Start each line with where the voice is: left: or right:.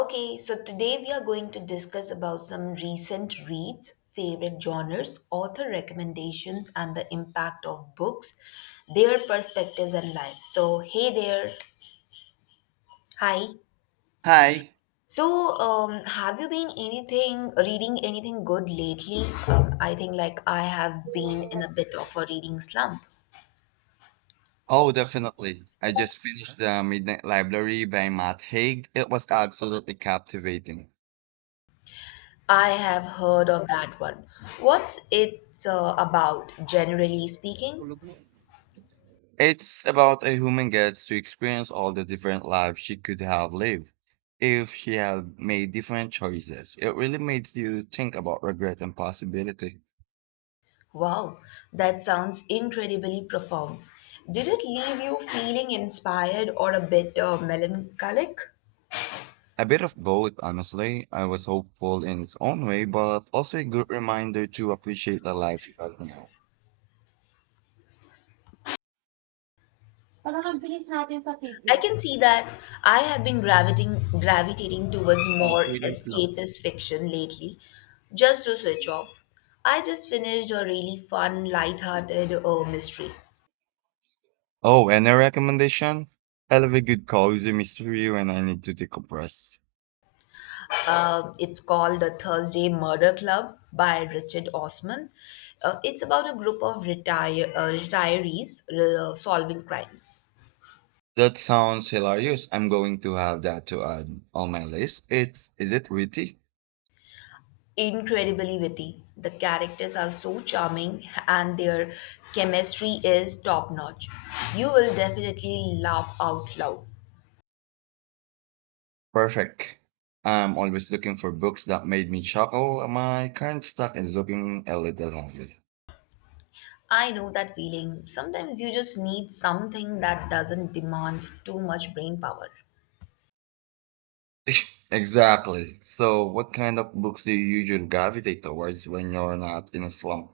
left: Okay, so today we are going to discuss about some recent reads, favorite genres, author recommendations, and the impact of books, their perspectives and lives. So, hey there. Hi.
right: Hi.
left: So, have you been anything reading anything good lately? I think like I have been in a bit of a reading slump.
right: Oh, definitely. I just finished The Midnight Library by Matt Haig. It was absolutely captivating.
left: I have heard of that one. What's it about, generally speaking?
right: It's about a woman gets to experience all the different lives she could have lived if she had made different choices. It really made you think about regret and possibility.
left: Wow, that sounds incredibly profound. Did it leave you feeling inspired or a bit melancholic?
right: A bit of both, honestly. I was hopeful in its own way, but also a good reminder to appreciate the life you have now.
left: I can see that I have been gravitating towards more escapist fiction lately, just to switch off. I just finished a really fun, light-hearted mystery.
right: Oh, and a recommendation? I love a good cozy mystery when I need to decompress.
left: It's called The Thursday Murder Club by Richard Osman. It's about a group of retirees solving crimes.
right: That sounds hilarious. I'm going to have that to add on my list. It's is it witty?
left: Incredibly witty. The characters are so charming and their chemistry is top notch. You will definitely laugh out loud.
right: Perfect. I'm always looking for books that made me chuckle. My current stack is looking a little lonely.
left: I know that feeling. Sometimes you just need something that doesn't demand too much brain power.
right: Exactly. So, what kind of books do you usually gravitate towards when you're not in a slump?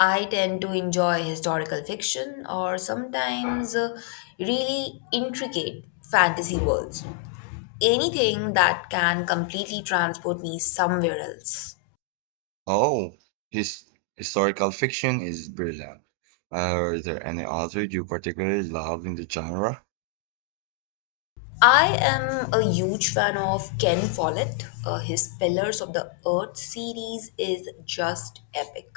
left: I tend to enjoy historical fiction or sometimes really intricate fantasy worlds. Anything that can completely transport me somewhere else.
right: Oh, his historical fiction is brilliant. Are there any authors you particularly love in the genre?
left: I am a huge fan of Ken Follett. His Pillars of the Earth series is just epic.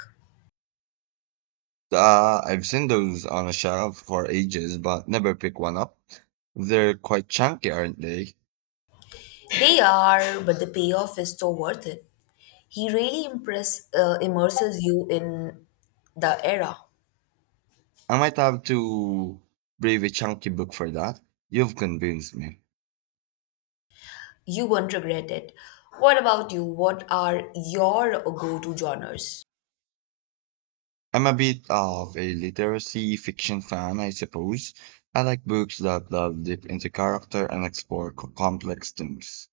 right: I've seen those on a shelf for ages, but never pick one up. They're quite chunky, aren't they?
left: They are, but the payoff is so worth it. He really immerses you in the era.
right: I might have to brave a chunky book for that. You've convinced me.
left: You won't regret it. What about you? What are your go to genres?
right: I'm a bit of a literacy fiction fan, I suppose. I like books that delve deep into character and explore complex themes.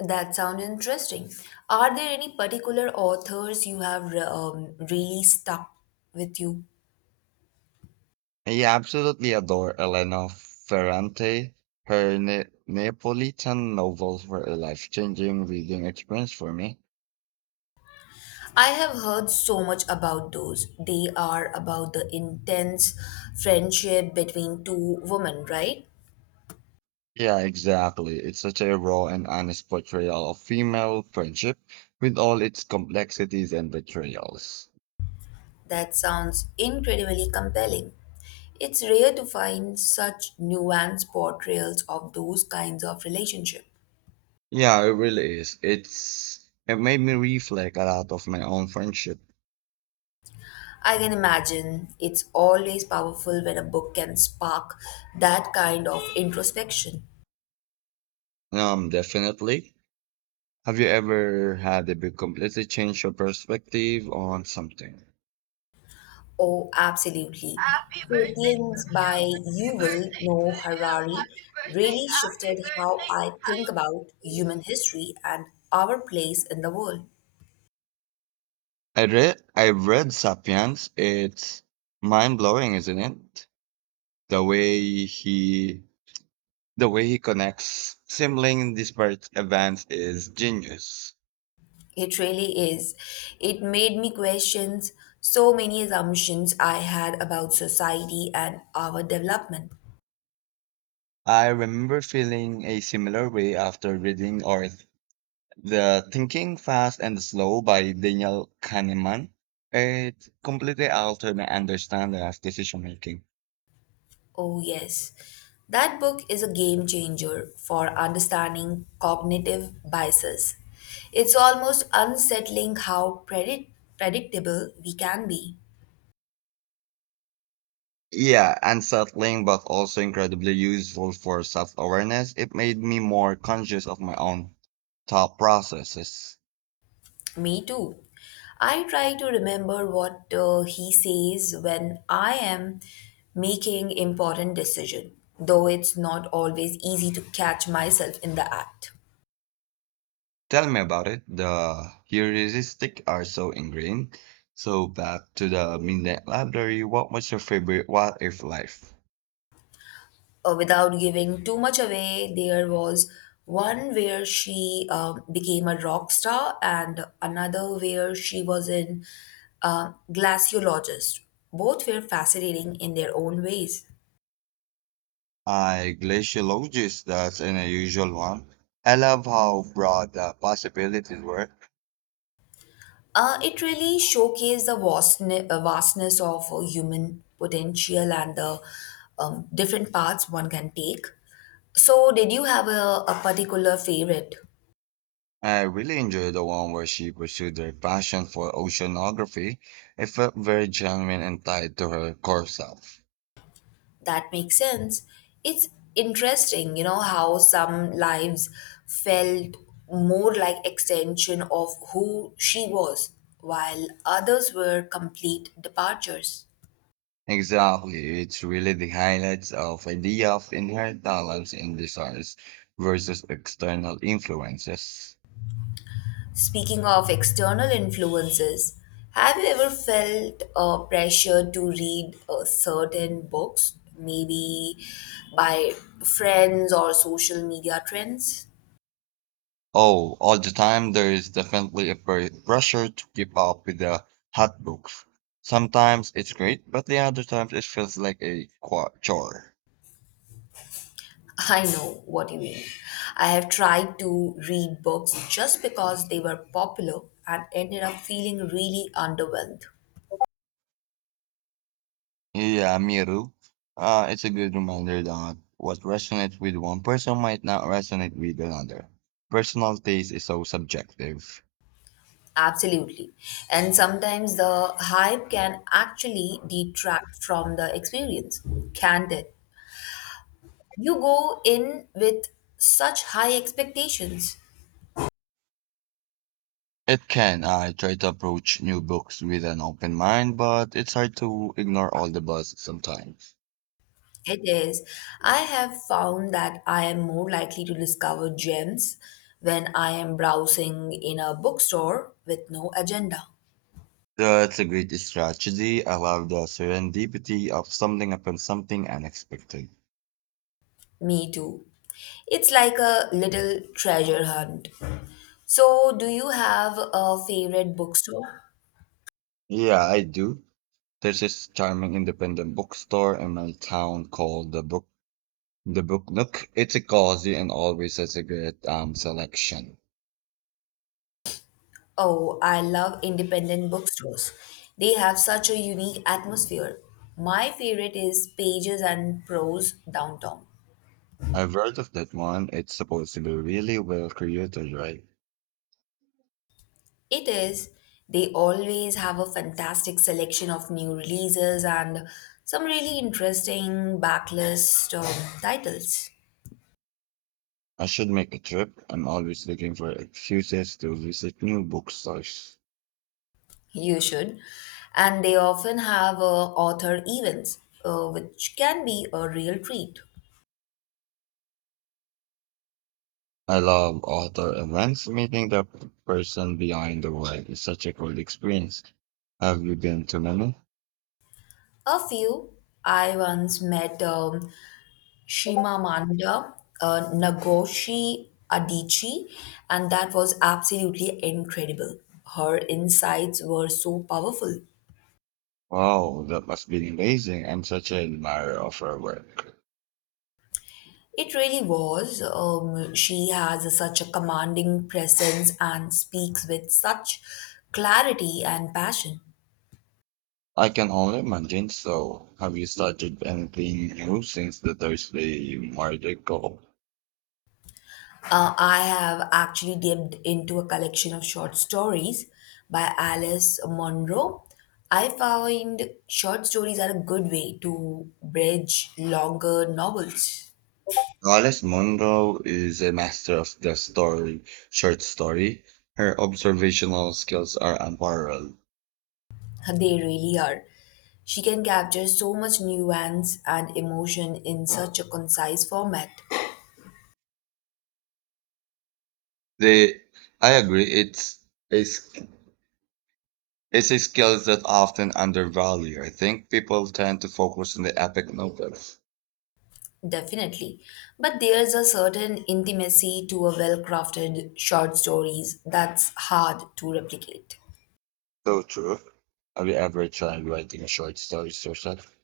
left: That sounds interesting. Are there any particular authors you have really stuck with you?
right: I absolutely adore Elena Ferrante. Her Neapolitan novels were a life-changing reading experience for me.
left: I have heard so much about those. They are about the intense friendship between two women, right?
right: Yeah, exactly. It's such a raw and honest portrayal of female friendship with all its complexities and betrayals.
left: That sounds incredibly compelling. It's rare to find such nuanced portrayals of those kinds of relationships.
right: Yeah, it really is. It made me reflect a lot of my own friendship.
left: I can imagine it's always powerful when a book can spark that kind of introspection.
right: Definitely. Have you ever had a big completely change your perspective on something?
left: Oh, absolutely. Sapiens by Yuval Noah Harari really shifted how I think about human history and our place in the world.
right: I've read Sapiens. It's mind blowing, isn't it? The way he the way he connects sibling disparate events is genius.
left: It really is. It made me question so many assumptions I had about society and our development.
right: I remember feeling a similar way after reading or the Thinking Fast and Slow by Daniel Kahneman. It completely altered my understanding of decision making.
left: Oh, yes. That book is a game changer for understanding cognitive biases. It's almost unsettling how predictable we can be.
right: Yeah, unsettling, but also incredibly useful for self-awareness. It made me more conscious of my own thought processes.
left: Me too. I try to remember what he says when I am making important decision, though it's not always easy to catch myself in the act.
right: Tell me about it. The heuristic are so ingrained. So back to the Midnight Library. What was your favorite what if life?
left: Without giving too much away, there was one where she became a rock star and another where she was in glaciologist. Both were fascinating in their own ways.
right: I glaciologist, that's an unusual one. I love how broad the possibilities were.
left: It really showcased the vastness of human potential and the different paths one can take. So, did you have a particular favorite?
right: I really enjoyed the one where she pursued her passion for oceanography. It felt very genuine and tied to her core self.
left: That makes sense. It's interesting, you know, how some lives felt more like extension of who she was, while others were complete departures.
right: Exactly, it's really the highlights of idea of inherent talents and desires versus external influences.
left: Speaking of external influences, have you ever felt pressure to read certain books, maybe by friends or social media trends?
right: Oh, all the time there is definitely a pressure to keep up with the hot books. Sometimes it's great, but the other times it feels like a chore.
left: I know what you mean. I have tried to read books just because they were popular and ended up feeling really underwhelmed.
right: Yeah, Miru. It's a good reminder that what resonates with one person might not resonate with another. Personal taste is so subjective.
left: Absolutely. And sometimes the hype can actually detract from the experience, can't it? You go in with such high expectations.
right: It can. I try to approach new books with an open mind, but it's hard to ignore all the buzz sometimes.
left: It is. I have found that I am more likely to discover gems when I am browsing in a bookstore with no agenda.
right: That's a great strategy. I love the serendipity of something upon something unexpected.
left: Me too. It's like a little treasure hunt. So, do you have a favorite bookstore?
right: Yeah, I do. There's this charming independent bookstore in my town called the book look, it's a cozy and always has a great selection.
left: Oh, I love independent bookstores. They have such a unique atmosphere. My favorite is Pages and Prose downtown.
right: I've heard of that one. It's supposed to be really well created, right?
left: It is. They always have a fantastic selection of new releases and some really interesting backlist titles.
right: I should make a trip. I'm always looking for excuses to visit new bookstores.
left: You should. And they often have author events, which can be a real treat.
right: I love author events. Meeting the person behind the work is such a cool experience. Have you been to many?
left: A few, I once met Shimamanda Nagoshi Adichie, and that was absolutely incredible. Her insights were so powerful.
right: Wow, that must be amazing. I'm such an admirer of her work.
left: It really was. She has such a commanding presence and speaks with such clarity and passion.
right: I can only imagine. So, have you started anything new since the Thursday Market Call?
left: I have actually dipped into a collection of short stories by Alice Munro. I find short stories are a good way to bridge longer novels.
right: Alice Munro is a master of the story, short story. Her observational skills are unparalleled.
left: They really are. She can capture so much nuance and emotion in such a concise format.
right: They, I agree, it's a, s- it's a skill that often undervalued. I think people tend to focus on the epic novels.
left: Definitely. But there's a certain intimacy to a well crafted short stories that's hard to replicate.
right: So true. Have you ever tried writing a short story, yourself?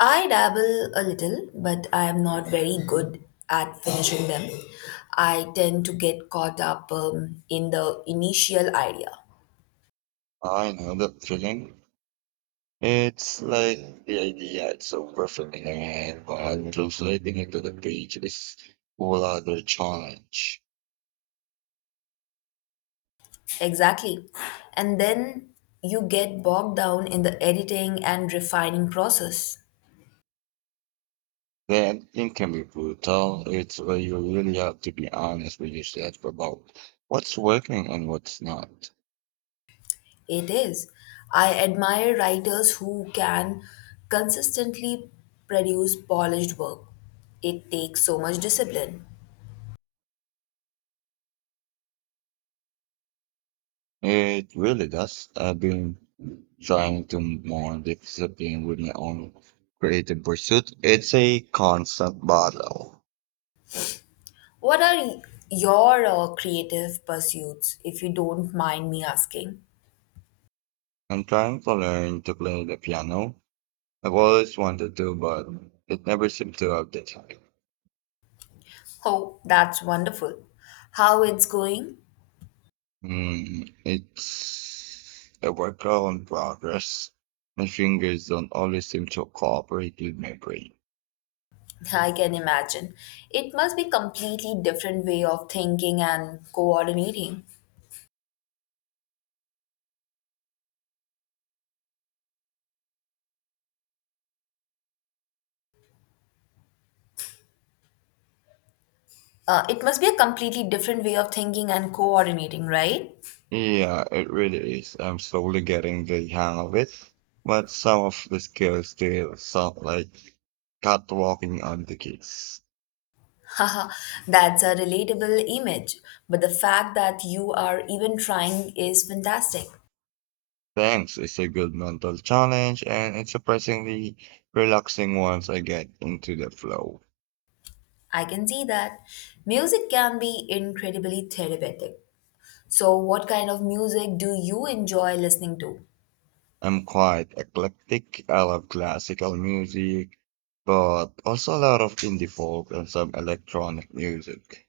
left: I dabble a little, but I am not very good at finishing them. I tend to get caught up in the initial idea.
right: I know that feeling. It's like the idea it's of your and while translating into the page is whole other challenge.
left: Exactly. And then you get bogged down in the editing and refining process.
right: The ending can be brutal. It's where you really have to be honest with yourself about what's working and what's not.
left: It is. I admire writers who can consistently produce polished work. It takes so much discipline.
right: It really does. I've been trying to be more discipline with my own creative pursuit. It's a constant battle.
left: What are your creative pursuits, if you don't mind me asking?
right: I'm trying to learn to play the piano I've always wanted to, but it never seemed to have the time.
left: Oh, that's wonderful. How it's going?
right: It's a work in progress. My fingers don't always seem to cooperate with my brain.
left: I can imagine. It must be completely different way of thinking and coordinating. It must be a completely different way of thinking and coordinating, right?
right: Yeah, it really is. I'm slowly getting the hang of it, but some of the skills still sound like catwalking on the keys.
left: Haha, that's a relatable image. But the fact that you are even trying is fantastic.
right: Thanks, it's a good mental challenge, and it's surprisingly relaxing once I get into the flow.
left: I can see that. Music can be incredibly therapeutic. So, what kind of music do you enjoy listening to?
right: I'm quite eclectic. I love classical music, but also a lot of indie folk and some electronic music.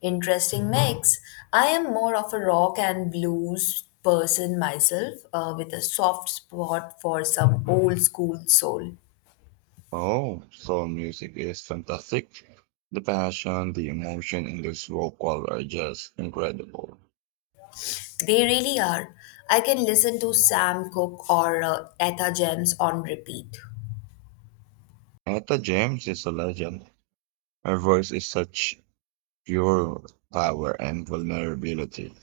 left: Interesting mix. I am more of a rock and blues person myself, with a soft spot for some old school soul.
right: Oh, soul music is fantastic. The passion, the emotion in this vocal are just incredible.
left: They really are. I can listen to Sam Cooke or Etta James on repeat.
right: Etta James is a legend. Her voice is such pure power and vulnerability.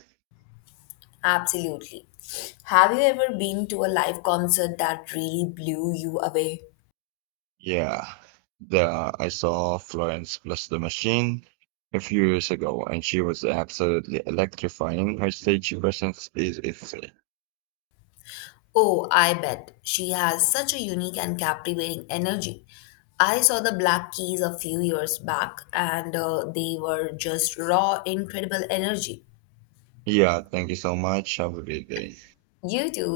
left: Absolutely. Have you ever been to a live concert that really blew you away?
right: Yeah, the I saw Florence plus the Machine a few years ago, and she was absolutely electrifying. Her stage presence is insane.
left: Oh, I bet. She has such a unique and captivating energy. I saw the Black Keys a few years back and they were just raw, incredible energy.
right: Yeah, thank you so much. Have a great day.
left: You too